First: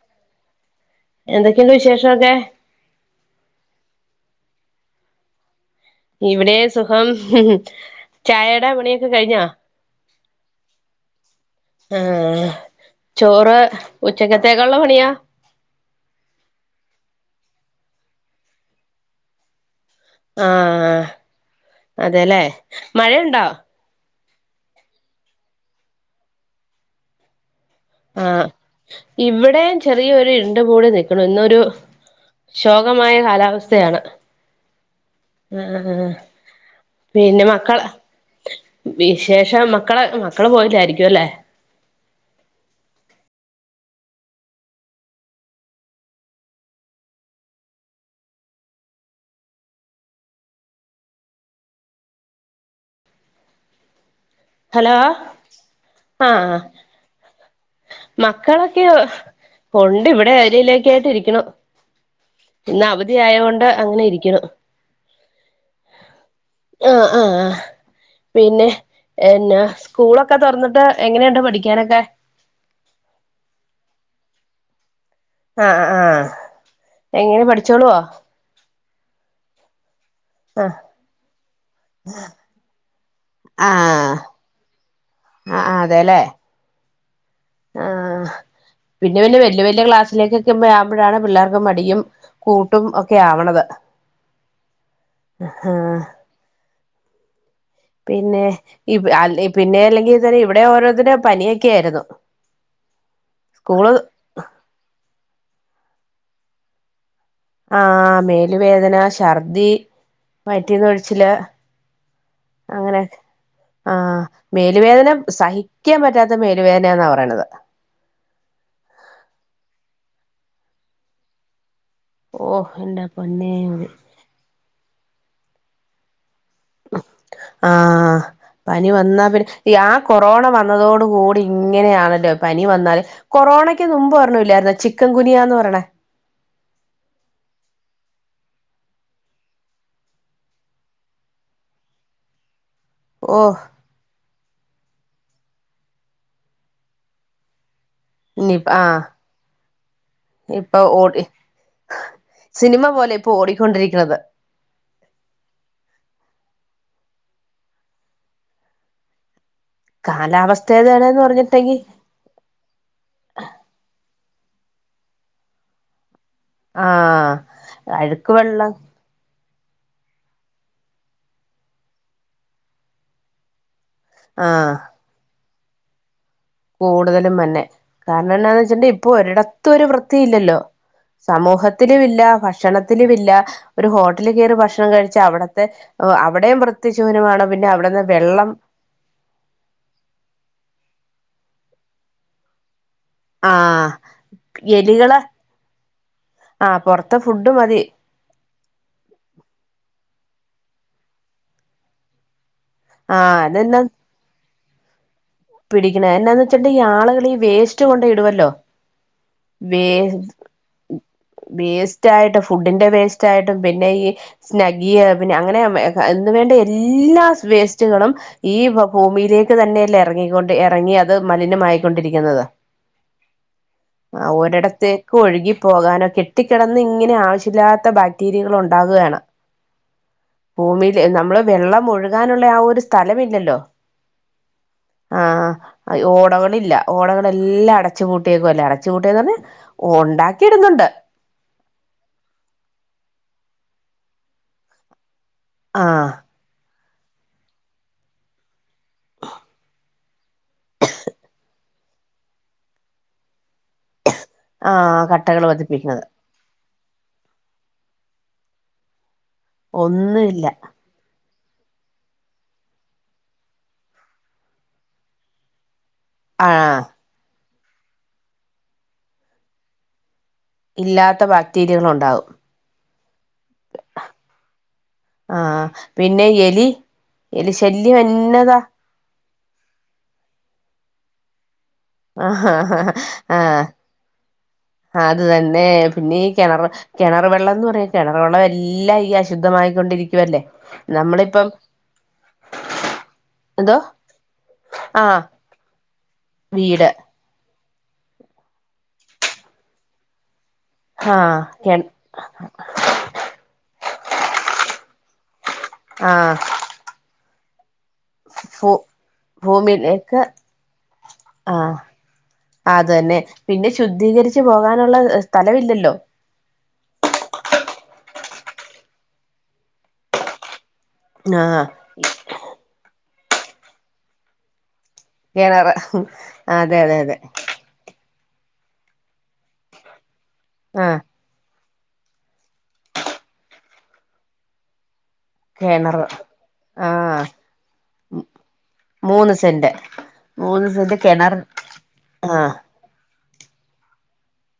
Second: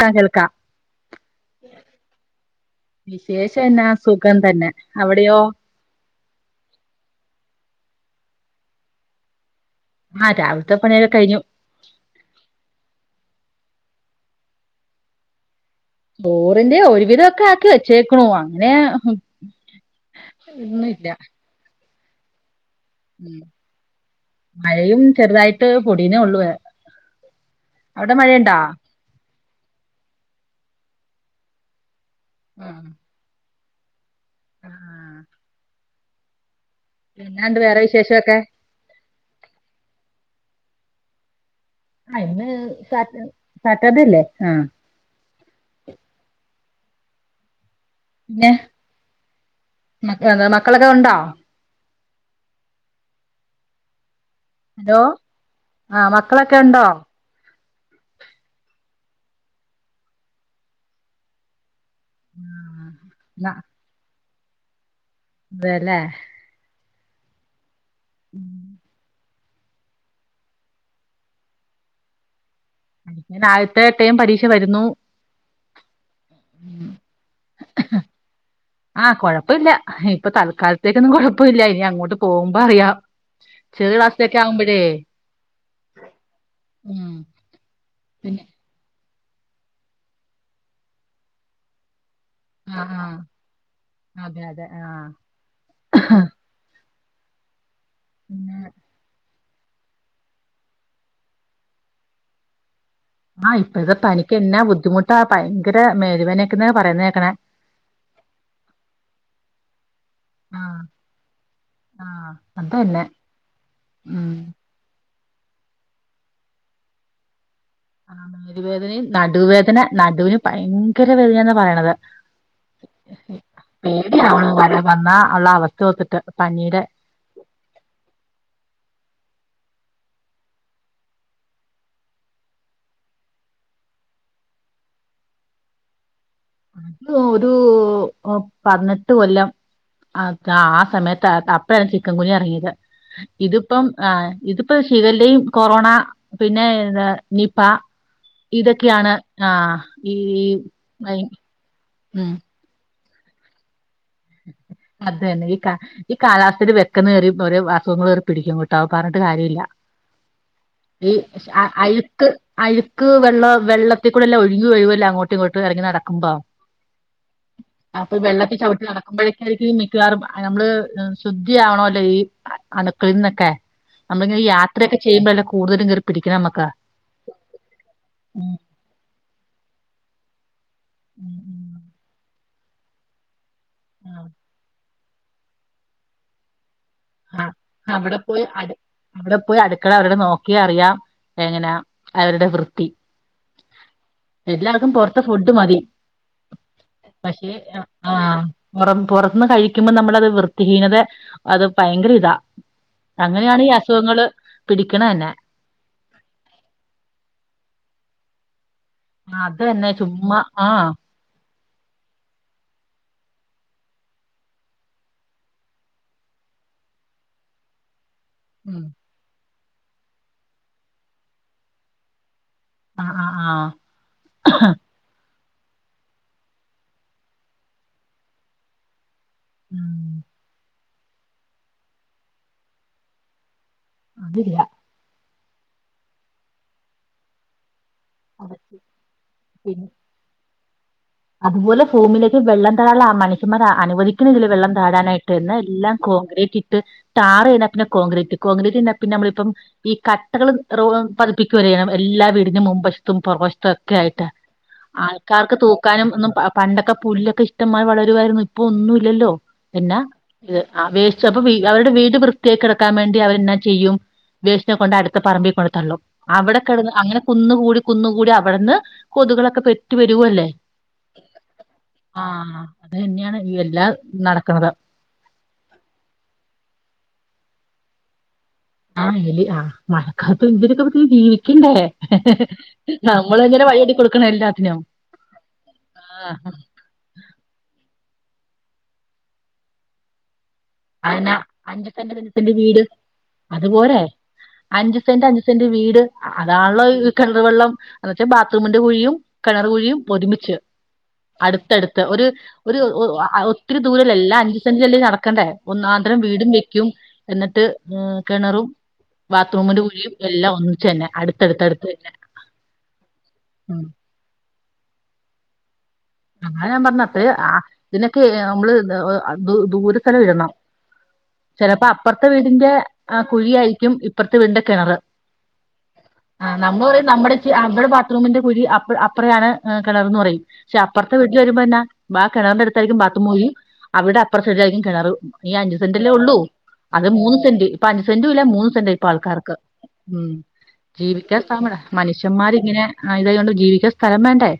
കേൾക്കാം കേൾക്കാം എന്തൊക്കെണ്ട് വിശേഷൊക്കെ വിശേഷം എന്നാ സുഖം തന്നെ അവിടെയോ ഇവിടെ സുഖം ചായേടെ പണിയൊക്കെ കഴിഞ്ഞൊ ആഹ് രാവിലത്തെ പണിയൊക്കെ കയിഞ്ഞു ആഹ് ചോറ് ഉച്ചക്കത്തേക്കുള്ള പണിയാ ചോറിന്റെ ഒരുവിധ ഒക്കെ ആക്കി വെച്ചേക്ക്ണു അങ്ങനെ ആ ഇന്ന് ഇല്ല അതെല്ലേ ഉം മഴയുണ്ടോ മഴയും ചെറുതായിട്ട് പൊടീന്നേ ഒള്ളുവേ അവിട മഴയൊണ്ടാ ഇവിടേം ചെറിയൊരു ഇരുണ്ടുമൂടി നിക്ക്ണു ഇന്നൊരു ശോകമായ കാലാവസ് ത്തയാണ് ആഹ് അഹ് ആഹ് ആഹ് പിന്നെ എന്നാണ്ട് മക്കള വേറെ വിശേഷമൊക്കെ വിശേഷം മക്കളെ മക്കള് പോയില്ലായിരിക്ക്യും അല്ലേ ആഹ് ഇന്ന് സാറ്റർ സാറ്റർഡെ അല്ലേ ആഹ് പിന്നെ മക്കള് മക്കളൊക്കെ ഉണ്ടോ? ഹലോ ആഹ് ആ മക്കളൊക്കെ ഉണ്ടോ? മക്കളൊക്കെ ഒണ്ട് ഇവിടെ ഏരിയിലേക്കായിട്ട് ഇരിക്ക്യുണു ഇന്ന് അവധി ആയോണ്ട് അങ്ങനെ ഇരിക്കിണ് അതേല്ലേ ആഹ് ആഹ് ആഹ് പിന്നെ എന്നാ സ്കൂളൊക്കെ തൊർന്നിട്ട് എങ്ങനെയുണ്ട് പഠിക്കാനെക്കെ ഞ്ഞ് നാല്ത്തെ എട്ടേയും പരീക്ഷ വരുന്നു അഹ് ആഹ് ഹാ എങ്ങനെ പഠിച്ചോളുവോ? ആഹ് കൊഴപ്പല്ല ഇപ്പൊ ആഹ് തൽക്കാലത്തേക്കൊന്നും കുഴപ്പെല്ല ഇനി അങ്ങോട്ട് പോകുമ്പോ അറിയാം ചെറിയ ക്ലാസ്ലൊക്കെ ആകുമ്പഴേ അഹ് ആഹ് അതേലെ ഉം ആഹ് പിന്നെ പിന്നെ പിന്നെ വെല്യ വെല്യ ക്ലാസ്സിലേക്കൊക്കെക്കാ ആകുമ്പഴാണ് പിള്ളേർക്കൊക്കെ മടിയും അഹ് കൂട്ടും ഒക്കെ ആഹ് അതെ അതെ ആഹ് എഹാ പിന്നെ ഈ പിന്നെ അല്ലെങ്കിൽ ഇവടെ ഓരോത്തര്ടെ പനിയൊക്കെയായിരുന്നു ആഹ് ഇപ്പഴത്തെ പനിക്കെന്നാ ബുദ്ധിമുട്ടാ ഭയങ്കര മേലുവേനൊക്കന്ന പറയുന്നേക്കണെ ആഹ് മേല് വേദന ശർദി ആഹ് വയറ്റീന്ന് ഒഴ്ച്ചില് ആഹ് അതന്നെ അങ്ങനെക്കെ ആഹ് ഉം മേ മേല് വേദന സഹിക്കാംപറ്റാത്ത മേലുവേദനയാന്നാ പറയിണത് ആഹ് മേലു വേദനയും നടുവുവേദന നടുവിന് ഭയങ്കര വേദനയാന്നാ പറയണത് ഓഹ്എന്റെ പൊന്നേ യിങ്ക് പേടിയാവ്‌ണു വര വന്നാ അള്ള അവസ്ഥ ഓർത്തിട്ട് പനീടെ ആഹ് പനി വന്നാ പിന്നെ ആ കൊറോണ വന്നതോടു കൂടി ഇങ്ങനെയാണല്ലോ പനി വന്നാല് കൊറോണയ്ക്ക് നുമ്പ് ഒരെണ്ണൊ ല്ലായിരുന്നോ ചിക്കൻ ഗുനിയാന്ന് പറയ്ണേ അത് ഒരൂ പതിനെട്ട് കൊല്ലം അതാ ആ സമയത്ത അപ്പഴാണ് ചിക്കൻ ഗുനിയഎറങ്ങിയത് ഓഹ് ഇതിപ്പം ആഹ് ഇതിപ്പൊ ശിഗല്ലെയും കൊറോണ പിന്നെ ന്താ നിപ ഇനി ആഹ് ഇതൊക്കെയാണ് ആഹ് ഈ ഇപ്പൊ ഓടി അയ് ഉം സിനിമ പോലെ ഇപ്പോ ഓടിക്കൊണ്ടിരിക്ക്ണത് അതന്നെ ഈക്ക ഈ കാലാവസ്ഥയിൽ വെക്കന്ന് കേറി ഒരോ അസുഖങ്ങൾകേറിപിടിക്കും കേട്ടോ പറഞ്ഞിട്ട് കാര്യവില്ല കാലാവസ്ഥ ഏതാണ്ന്ന് പർഞ്ഞിട്ടെങ്കി ക്ക് അഴുക്ക് വെള്ളം വെള്ളത്തിക്കൂടെല്ല ഒഴ്കി ഒഴുകുവല്ല അങ്ങോട്ടും ഇങ്ങോട്ടും എറങ്ങി നടക്കുമ്പോ ആഹ് അപ്പ അഴുക്ക് വെള്ളം വെള്ളത്തിച്ചവിട്ടി നട ക്കുമ്പോഴേക്കായിരിക്കും മിക്കവാറും നമ്മള് ശുദ്ധി ആവണല്ലോ ഈ അണുക്കളിൽന്നൊക്കെ നമ്മളിങ്ങനെ ആഹ് യാത്രയെക്കെ ചെയ്യുമ്പോല്ല കൂടുതലും കേറി പിടിക്ക്ണമ്മ കൂടുതലും മന്നെ കാരണന്നാന്ന് വെച്ച ഇപ്പൊരിടത്തും ഒരു വൃത്തി ഇല്ലല്ലോ ഉം ഉം സമൂഹത്തിലും ഇല്ല ഭക്ഷണത്തിലുവില്ല ഒരു ആഹ് ഹോട്ടലിൽ കേറി ഭക്ഷണം കഴിച്ചാ അവിടത്തെ അവിടെയും വൃ ആഹ് അവിടെ പോയി അട് അവിടെ പോയി അടുക്കള അവരുടെ നോക്കി അറിയാം എങ്ങനാ അവരുടെ വൃത്തി ആഹ് എല്ലാർക്കും എലികള് പൊറത്തെ ഫുഡ് മതി ആഹ് പൊറത്തെ പക്ഷെ ഫുഡ് മതി ആഹ് പൊറം പൊറത്ത്ന്ന് കഴിക്കുമ്പോ നമ്മളത് വൃത്തിഹീനത അത് ഭയങ്കര ഇതാ ആഹ് അങ്ങനെയാണ് ഈ അതെന്നാ അസുഖങ്ങള് പിടിക്കണ തന്നെ പിടിക്കണ എന്നാന്ന് വച്ചട്ടുണ്ടെ ഈ ആളുകൾ ഈ വേസ്റ്റ് കൊണ്ട് ഇടുമല്ലോ അത് തന്നെ ചുമ്മാ ആഹ് വേസ്റ്റ് ആയിട്ടും ഫുഡിന്റെ വേസ്റ്റ് ആയിട്ടും പിന്നെ ഈ സ്നഗിയ് പിന്നെ അങ്ങനെ എന്ന് വേണ്ട എല്ലാ വേസ്റ്റുകളും ഈ ഉം ഭൂമിയിലേക്ക് തന്നെയല്ലേ എറങ്ങിക്കൊണ്ട് എറങ്ങി അത് മലിനമായിക്കൊണ്ടിരിക്കുന്നത് ആഹ് ആഹ് ആഹ് ആഹ് ഒരിടത്ത് ഒഴുകി പോകാനോ കെട്ടിക്കിടന്ന് ഇങ്ങനെ ആവശ്യല്ലാത്ത ബാക്ടീരിയകൾ ഉണ്ടാവുകയാണ് ഉം ഭൂമിയില് നമ്മള് വെള്ളം ഒഴുകാനുള്ള ആ ഒരു സ്ഥലമില്ലല്ലോ അതില്ല ആഹ് ഓടകളില്ല ഓടകളെല്ലാം അടച്ചു അത് പൂട്ടിയേക്കുവല്ലെ ച്ച കൂട്ടെന്ന് പറഞ്ഞ് പിന്നെ ഒണ്ടാക്കി ഇടുന്നുണ്ട് അതുപോലെ ഫൂമിയിലേക്ക് വെള്ളം താഴാൻ മനഷ്യന്മാർ അനുവദിക്കുന്നില്ല വെള്ളം താഴാനായിട്ട് എന്ന ആ എല്ലാം കോൺക്രീറ്റ് ഇട്ട് ടാറ് കഴിഞ്ഞാ പിന്നെ കോൺക്രീറ്റ് കോൺക്രീറ്റ്ന്ന പിന്നെ നമ്മളിപ്പം ഈ കട്ടകള് പതിപ്പിക്കുവല്ലോ എല്ലാ വീടിൻ്റെയും മുൻ വശത്തും പുറകുവശത്തും ഒക്കെ ആയിട്ട് ആ കട്ടകൾ ആൾക്കാർക്ക് തൂക് പതിപ്പിക്കുന്നത് ഒന്നും പണ്ടൊക്കെ പുല്ലൊക്കെ ഇഷ്ടമാതിരി വളരുവായിരുന്നു ഇപ്പൊ ഒന്നും ഇല്ലല്ലോ പിന്നാ ഒന്നുമില്ല ഇത് ആ വേസ് പ്പൊ അവരുടെ വീട് വൃത്തിയയായിക്കിടക്കാൻ വേണ്ടി അവരെന്നാ ചെയ്യും വസ്റ്റിനെ കൊണ്ട് അടുത്ത പറമ്പിൽ കൊണ്ടു തള്ളും അവിടെ ആഹ് കിടന്ന് അങ്ങനെ കുന്ന് കൂടി കുന്ന് കൂടി അവിടെന്ന് കൊതുകുകളൊക്കെ പെറ്റ് പെരുകുവല്ലേ ഇല്ലാത്ത ബാക്ടീരിയകൾ ഉണ്ടാവും ആഹ് അത് തന്നെയാണ് ഇ എല്ലാം നടക്കണത് ആഹ് പിന്നെ എലി എലി ശല്യം എന്നതാ ആഹ് എലി ആഹ് മഴക്കാലത്ത് ഇവര്ക്കൊക്കെ ജീവിക്കണ്ടേ നമ്മള് ആഹ് ഇങ്ങനെ വഴിയൊരുക്കി കൊടുക്കണം എല്ലാത്തിനും അത് തന്നെ പിന്നെ ഈ ആഹ് കെണർ കെണർ വെള്ളം എന്ന് പറയാ കെണർ വെള്ളം എല്ലാം ഈ അശുദ്ധമായിക്കൊണ്ടിരിക്കുവല്ലേ അതെന്ന നമ്മളിപ്പം അഞ്ച്സെന്റ് അഞ്ച്സെൻ്റ് വീട് എന്തോ അതുപോരെ അഞ്ച് ആഹ് സെന്റ് അഞ്ച് ഞ്ച് സെൻ്റ് വീട് അതാണള്ളോ വീട് കിണർ വെള്ളം എന്ന വച്ചാ ബാത്റൂമിന്റെ കുഴിയും കിണർ കുഴിയും ഒരുമിച്ച് ആഹ് കെ അടുത്തടുത്ത് ഒരു ഒരു ഒത്തിരി ദൂരലല്ലേ എല്ലാ അഞ്ചു സെന്റ ല്ല നടക്കണ്ടേ ഒന്നാന്തരം ആഹ് വീടും വെക്കും എന്നിട്ട് ഏഹ് കിണറും ഫു ബാത്റൂമിന്റെ കുഴിയും ഭൂമിയിലേക്ക് എല്ലാം ഒന്നിച്ചു തന്നെ അടുത്തടുത്തടുത്ത് തന്നെ അതന്നെ പിന്നെ ഉം ശുദ്ധീകരിച്ച് പോകാനുള്ള സ്ഥലവില്ലല്ലോ അതാ ഞാൻ പറഞ്ഞ അപ്പയെ ആ ഇതിനൊക്കെ നമ്മള് ദൂ ദൂരെ തന്നെ ഇടണം ആഹ് ചെലപ്പോ അപ്പറത്തെ വീടിന്റെ ആ കുഴി ആയിരിക്കും ഇപ്പറത്തെ വീടിന്റെ കിണറ് കിണറ് അതെ അതെ അതെ പക്ഷ അവിടെ ബാത്റൂമിന്റെ കുഴി അപ്പ അപ്പറയാണ് കിണർന്ന് പറയും പക്ഷെ ആഹ് അപ്പറ വീട്ടിൽ വരുമ്പോന്ന ആ കിണറിന്റെ അടുത്തായിരിക്കും ബാത്റൂം കുഴിയും അവിടെ അപ്പറ സൈഡിലായിരിക്കും കിണർ ഈ അഞ്ചു കെണറ് സെന്റല്ലേ ഉള്ളൂ അത് ആഹ് മൂന്ന്സെന്റ് ഇപ്പൊ അഞ്ച് സെന്റ്റൂല്ല മൂന്ന് സെന്റ ഇപ്പൊ മൂന്ന് ആൾക്കാർക്ക് സെന്റ് ഉം മൂന്ന് സെന്റ് കെണർ ജീവിക്കാ സ്ഥലം വേണ്ടേ ആഹ് മനുഷ്യന്മാരിങ്ങനെ ആയ കൊണ്ട് ജീവിക്കാൻ സ്ഥലം വേണ്ടേ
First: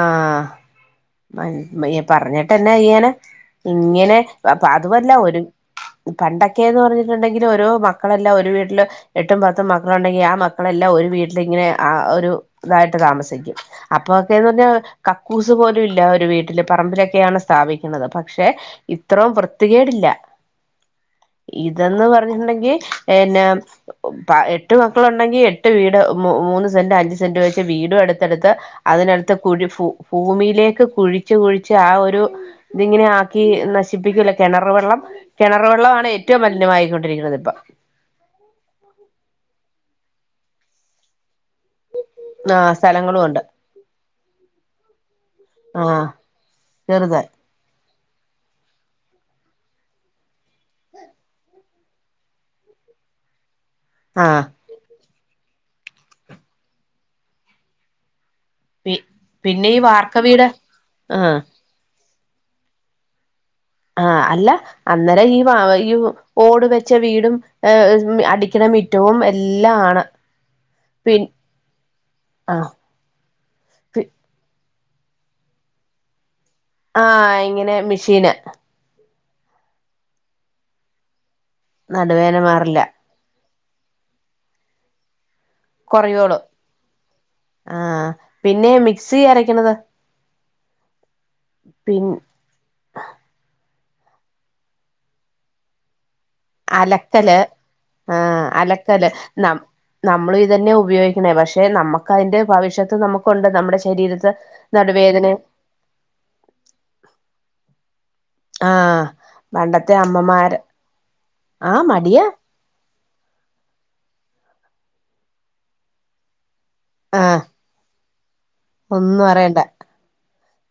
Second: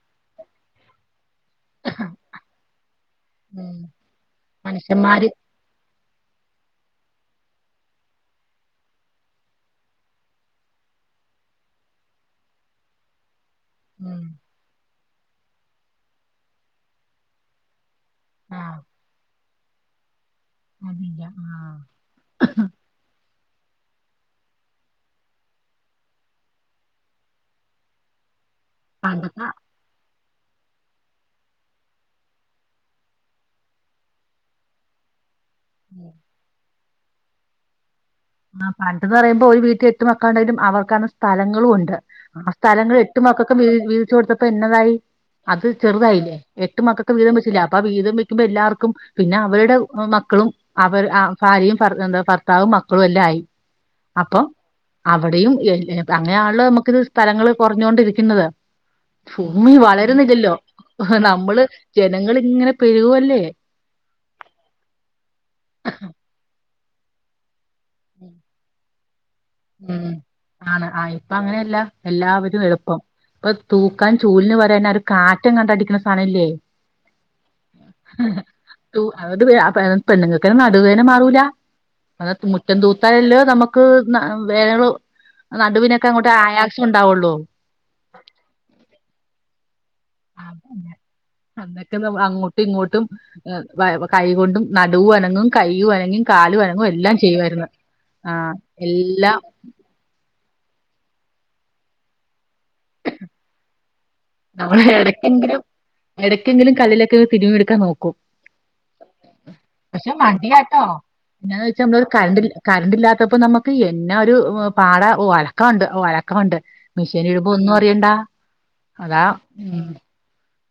ആഹ് മ പറഞ്ഞിട്ട്ന്നെ ചെയ്യാന ഉം ഇങ്ങനെ അപ്പ അതുവല്ല മനുഷ്യന്മാര് ഒരു പണ്ടൊക്കെന്ന് പറഞ്ഞിട്ടുണ്ടെങ്കിൽ ഓരോ മക്കളെല്ലാം ഒരു വീട്ടില് എട്ടും പത്തും മക്കളുണ്ടെങ്കി ആ മക്കളെല്ലാം ഒരു വീട്ടിലിങ്ങനെ ആ ഒരു ഇതായിട്ട് താമസിക്കും അപ്പൊ ഉം കക്കൂസ് പോലുല്ല ഒരു വീട്ടില് പറമ്പിലൊക്കെയാണ് സ്ഥാപിക്കുന്നത് പക്ഷെ ആ ഇത്രയും വൃത്തികേടില്ല അതില്ല ആ ഇതന്ന് പറഞ്ഞിട്ടുണ്ടെങ്കിൽ പിന്നെ. എട്ടു മക്കളുണ്ടെങ്കി എട്ട് വീട് മൂന്ന് സെന്റ് അഞ്ചു സെന്റ് വെച്ച് വീടും അടുത്തെടുത്ത്. അതിനടുത്ത് പണ്ടത്തെ കുഴി ഫൂ ഭൂമിയിലേക്ക് കുഴിച്ച് കുഴിച്ച് ആ ഒരു. ഇതിങ്ങനെ ആക്കി നശിപ്പിക്കൂലേ കിണർ വെള്ളം കിണർ വെള്ളമാണ് ഏറ്റവും മലിനമായിക്കൊണ്ടിരിക്കുന്നത് ഇപ്പം. ആഹ് പണ്ട്ന്ന് പറയുമ്പോ ഒരു വീട്ടിൽ എട്ടു മക്കള്ണ്ടായിട്ടും അവർക്കാണ്. സ്ഥലങ്ങളും ഒണ്ട് ആ ആഹ് സ്ഥലങ്ങള് എട്ടു സ്ഥലങ്ങളും ഉണ്ട് മക്കക്കും വീഴി വീഴിച്ചു കൊടുത്തപ്പോ എന്നതായി. അത് ആഹ് ചെറുതായില്ലേ എട്ട് മക്കൾക്കും ചെറുതായി വീതം വെച്ചില്ലേ അ അപ്പം വീതം വെക്കുമ്പോ എല്ലാർക്കും പിന്നെ അവരുടെ മക്കളും അവര് ആഹ് ഭാര്യയും ഫർ എന്താ ഫർ ത്താവും മക്കളും എല്ലാം ആയി അപ്പൊ. ആഹ് അവിടെയും ഏ അങ്ങനെയാണല്ലോ നമുക്കിത് സ്ഥലങ്ങള് കുറഞ്ഞോണ്ടിരിക്കുന്നത്. പി പിന്നെ ഫൂമി ഈ വാർക്ക വീട് വളരുന്നില്ലല്ലോ ആഹ് നമ്മള്. ജനങ്ങളിങ്ങനെ പെരുകുവല്ലേ. ആഹ് അല്ല അന്നേരം ഈ വ ഈ ഓടു വെച്ച വീടും അടിക്കണ മി റ്റവും എല്ലാ ഉം ആണ് ആഹ് ഇപ്പ അങ്ങനെല്ല ആ എല്ലാവരും എളുപ്പം. ഇപ്പൊ തൂക്കാൻ ചൂലിന്ന് പരെന്നാ ഒരു കാറ്റെങ്ങാണ്ട് അടിക്കണ സാനംല്ലേ. ആഹ് ഇങ്ങനെ മെഷീന്. തു [unintelligible] അത് പെണ്ണുങ്ങൾക്കെ നടുവേന മാറൂല നടുവേദന അത് മുറ്റം മാറില്ല തൂത്. ത്താലല്ലോ നമുക്ക് ന വേറെ നടുവിനൊക്കെ അങ്ങോട്ട് കുറയോളൂ ആയാസം ഉണ്ടാവൊള്ളൂ. ആഹ് പിന്നെ മിക്സി അരക്ക്ണതോ? അതെ അങ്ങട്ട് അങ്ങോട്ട്. പ്പങ്ങോട്ടും വെ കൈകൊണ്ടും നടുവും അനങ്ങും കയ്യും അനങ്ങി. കാലും അനങ്ങും എല്ലാം അലക്കല് ചെയ്യുവായിരുന്നു ആഹ് അലക്കല് എല്ലാം. നം നമ്മളും ഇതന്നെ ഉപയോഗിക്കന്നേ പക്ഷേ നമ്മക്ക് അതിന്റെ ഭവിഷ്യത്ത് നമ്മക്കുണ്ട് നമ്മടെ ശരീരത്ത്. നമ്മള് നടുവേദന എടയ്ക്കെങ്കിലും എടയ്ക്കെങ്കിലും കല്ലിലൊക്കെ തിരുമ്മിയെടുക്കാൻ നോക്കും. ആഹ് പണ്ടത്തെ പക്ഷെ അമ്മമാര് മടിയാട്ടോ പിന്നെന്ന് വെച്ചാ ആഹ് നമ്മളരു മടിയാ കറണ്ട്. കറണ്ടില്ലാത്തപ്പോ നമുക്ക് എന്നാ ഒരു പാടാ ഓ അലക്കാണ്ട് ഓ അലക്കാണ്ട്. ആഹ് മെഷീനിടുമ്പോ ഒന്നും അറിയണ്ട അതാ ഒന്നും അറിയണ്ട ഉം.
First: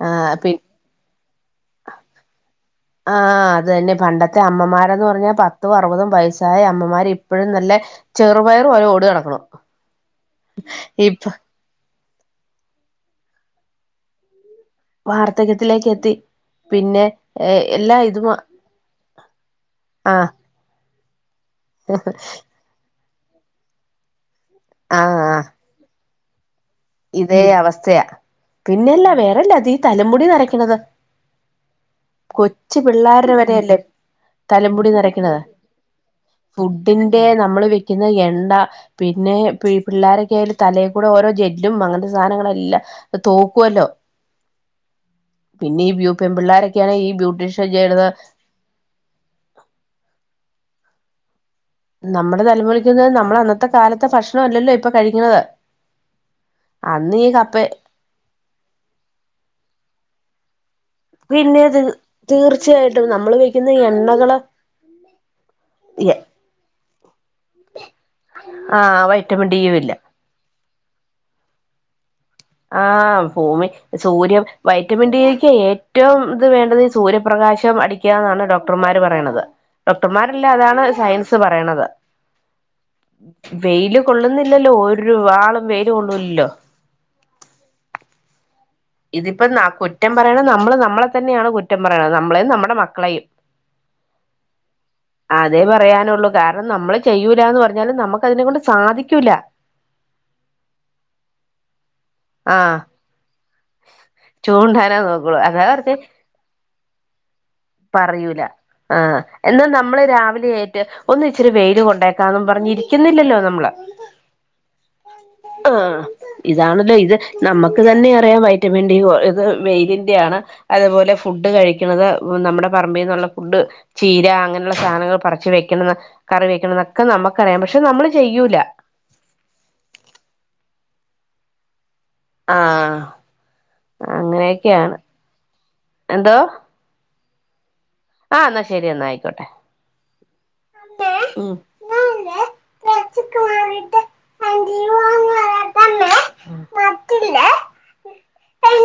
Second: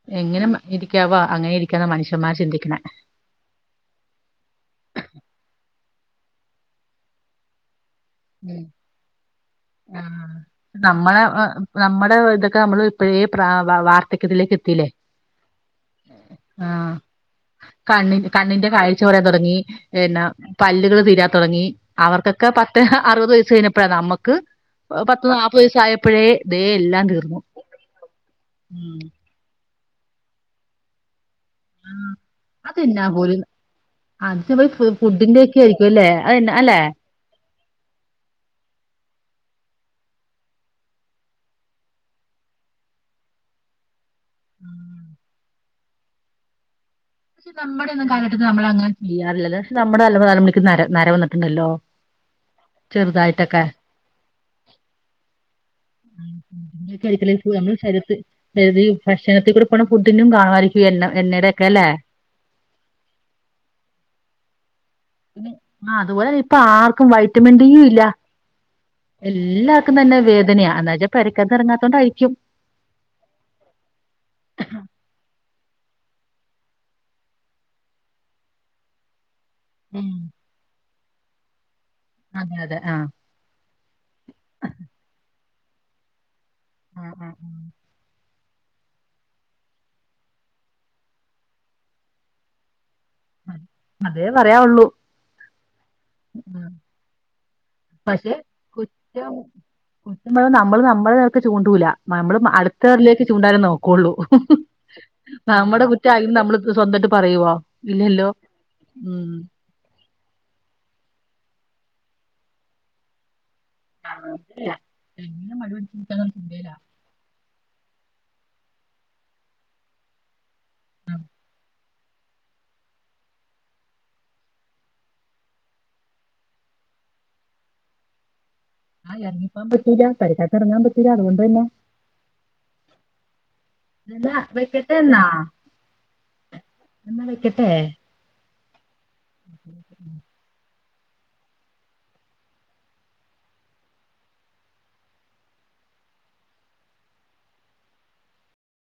ആഹ് എങ്ങനെ പി മ ഇരിക്കാവോ അങ്ങനെ ഇരിക്കാനാ മനുഷ്യന്മാർ ചിന്തിക്കുന്നെ. ആഹ് അതെന്നെ പണ്ടത്തെ അമ്മമാരെന്ന് പറഞ്ഞാൽ പത്തും അറുപതും വയസായ അമ്മമാര് ഇപ്പഴും നല്ല. ഉം ചെറുപയറ് പോലെ ഓടി നടക്ക്ണു ആഹ് ഇപ്പ നമ്മളെ ആ, നമ്മുടെ ഇതൊക്കെ നമ്മള് ഇപ്പഴേ പ്രാ വാ വാ വാർദ്ധക്യത്തിലേക്ക് എത്തിലെ. വാർദ്ധക്യത്തിലേക്ക് എത്തി ആഹ് പിന്നെ എല്ലാ ഇതും കണ്ണിന്റെ കണ്ണിന്റെ കാഴ്ച കൊറയാൻ തൊടങ്ങി. പിന്നെ ആഹ് പല്ലുകള് തീരാൻ തോടങ്ങി അവർക്കൊക്കെ പത്ത് അറുപത് വയസ് കഴിഞ്ഞപ്പഴാ നമ്മക്ക്. ആഹ് പത്ത് ആഹ് നാപ്പു വയസ്സ് ആയപ്പോഴേ ദേ എല്ലാം. തീർന്നു ഇതേ അവസ്ഥയാ ഉം പിന്നെല്ല വേറെല്ലാ അതെ ഈ തലമുടി നെരയ്ക്കുന്നതാ. ആഹ്. അതെന്നാ പോലും അത് വെ ഫു തലമുടി ഫുഡിന്റെയൊക്കെ ആയിരിക്കും അല്ലേ അതന്നെ അല്ലെ. ദേ നമ്മള് വെക്കുന്ന എണ്ണ പിന്നെ പി പിള്ളേരൊക്കെ തലേൽ കൂടെ ഓരൊ ജെല്ല്. ല്ലും അങ്ങനത്തെ സാനങ്ങളെല്ലാം തോക്കുവല്ലോ. ഉം. പിന്നെ ഈ വ്യൂക്കെൻ പിള്ളാരൊക്കെയാണ് ഈ ബ്യൂട്ടീഷ്യൻ ചെയ്യണത് നമ്മുടെന്നും കാലഘട്ടത്തി നമ്മൾ അങ്ങനെ ചെയ്യാറില്ലല്ലോ പക്ഷേ നമ്മുടെ അല തലമുടിക്ക് നര വന്നിട്ടുണ്ടല്ലോ. നമ്മുടെ നല്ലമൊടിക്കെന്ന് നമ്മൾ ചെറുതായിട്ടൊക്കെ അന്നത്തെ കാലത്തെ ഭക്ഷണല്ലല്ലോ ഇപ്പോ കഴിക്കുന്നത്. അന്ന് ഈ രിക്ക കപ്പ നമ്മ ശരീര ഭക്ഷണത്തിൽ കൂടെ പോണ ഫുഡിനും കാണാമായിരിക്കും. പിന്നെ ത് തീർച്ചയായിട്ടും നമ്മള് ഉപയോഗിക്കുന്ന എണ്ണകള്. ആഹ് അതുപോലെ ഇപ്പോ ആർക്കും വയ് മെന്റ് [unintelligible] ല്ല ആഹ് വൈറ്റമിൻ ഡിയും ഇല്ല എല്ലാർക്കും തന്നെ വേദനയാ എന്നച്ചാ. പെരക്കകത്ത് എറങ്ങാത്തോണ്ടായിരിക്കും. ആഹ് ഭൂമി സൂര്യം വൈറ്റമിൻ ഡിക്ക് ഏറ്റവും ഇത് വേണ്ടത്. സൂര്യപ്രകാശം അടിക്കാന്നാണ് ഡോക്ടർമാര് പറയണത് ഉം ഡോക്ടർമാരല്ല അതാണ് സയൻസ് പറയണത് അതെ അതെ ആഹ് വെയില് കൊള്ളുന്നില്ലല്ലോ ഒര്വാളും വെയില് കൊള്ളൂല്ലല്ലോ ആഹ് ആഹ് - ഇതിപ്പം ന കുറ്റം പറയണ നമ്മള് നമ്മളെ തന്നെയാണ് കുറ്റം പറയണത് നമ്മളെയും നമ്മുടെ മക്കളെയും ആ. അതേ പറയാവുള്ളൂ അതെ പറയാനൊള്ളൂ കാരണം ഉം. നമ്മള് ചെയ്യൂലാന്ന് പറഞ്ഞ നമുക്ക് അതിനെ കൊണ്ട് സാധിക്കൂല നമ്മള് നമ്മള് നമ്മളുടെ നേർക്ക് ചൂണ്ടൂല്ല നമ്മള് ആഹ് അടുത്തവരിലെക്ക് ചൂണ്ടാനെ നോക്കു- ള്ളൂ ചൂണ്ടാനാ നോക്കുള്ളൂ അതാ നമ്മുടെ പറഞ്ഞെ കുറ്റം ആരും നമ്മൾ സ്വന്തായിട്ട് പറയുവോ ഇല്ലല്ലോ പറയൂല ആഹ് ഉം എന്നാൽ നമ്മള് രാവിലെ എ- ണീറ്റ് ഒന്ന് ഇച്ചിരി വെയില് കൊണ്ടേക്കാ ന്നും പറഞ്ഞിരിക്കുന്നില്ലല്ലോ നമ്മള് ല്ല എങ്ങനെ മടിപിടിച്ചിരിക്ക ചിന്തയില- നമുക്ക് തന്നെ അറിയാം വൈറ്റമിൻ ഡി ഇത് വെയിലിന്റെ ആണ് അതുപോലെ ഫുഡ് കഴിക്കുന്നത് ഹോ നമ്മുടെ പറമ്പീന്നുള്ള ഫുഡ് ചീര അങ്ങനെയുള്ള സാധനങ്ങൾ പറിച്ച് വെക്കണം കറി വെക്കണം എന്നൊക്കെ നമുക്കറിയാം പക്ഷേ നമ്മള് ചെയ്യൂല ആ എറങ്ങിപ്പോവാൻ പറ്റില്ല പരിസരത്ത് എറങ്ങാൻ പറ്റൂല അതുകൊണ്ട് തന്നെ ആഹ് എന്നാ അങ്ങനെയൊക്കെയാണ് വെക്കട്ടെ എന്തോ- എന്ന വെക്കട്ടെ ആഹ് എന്നാ ശരി എന്ന അയിക്കോട്ടെ [unintelligible] [unintelligible] പറ്റില്ല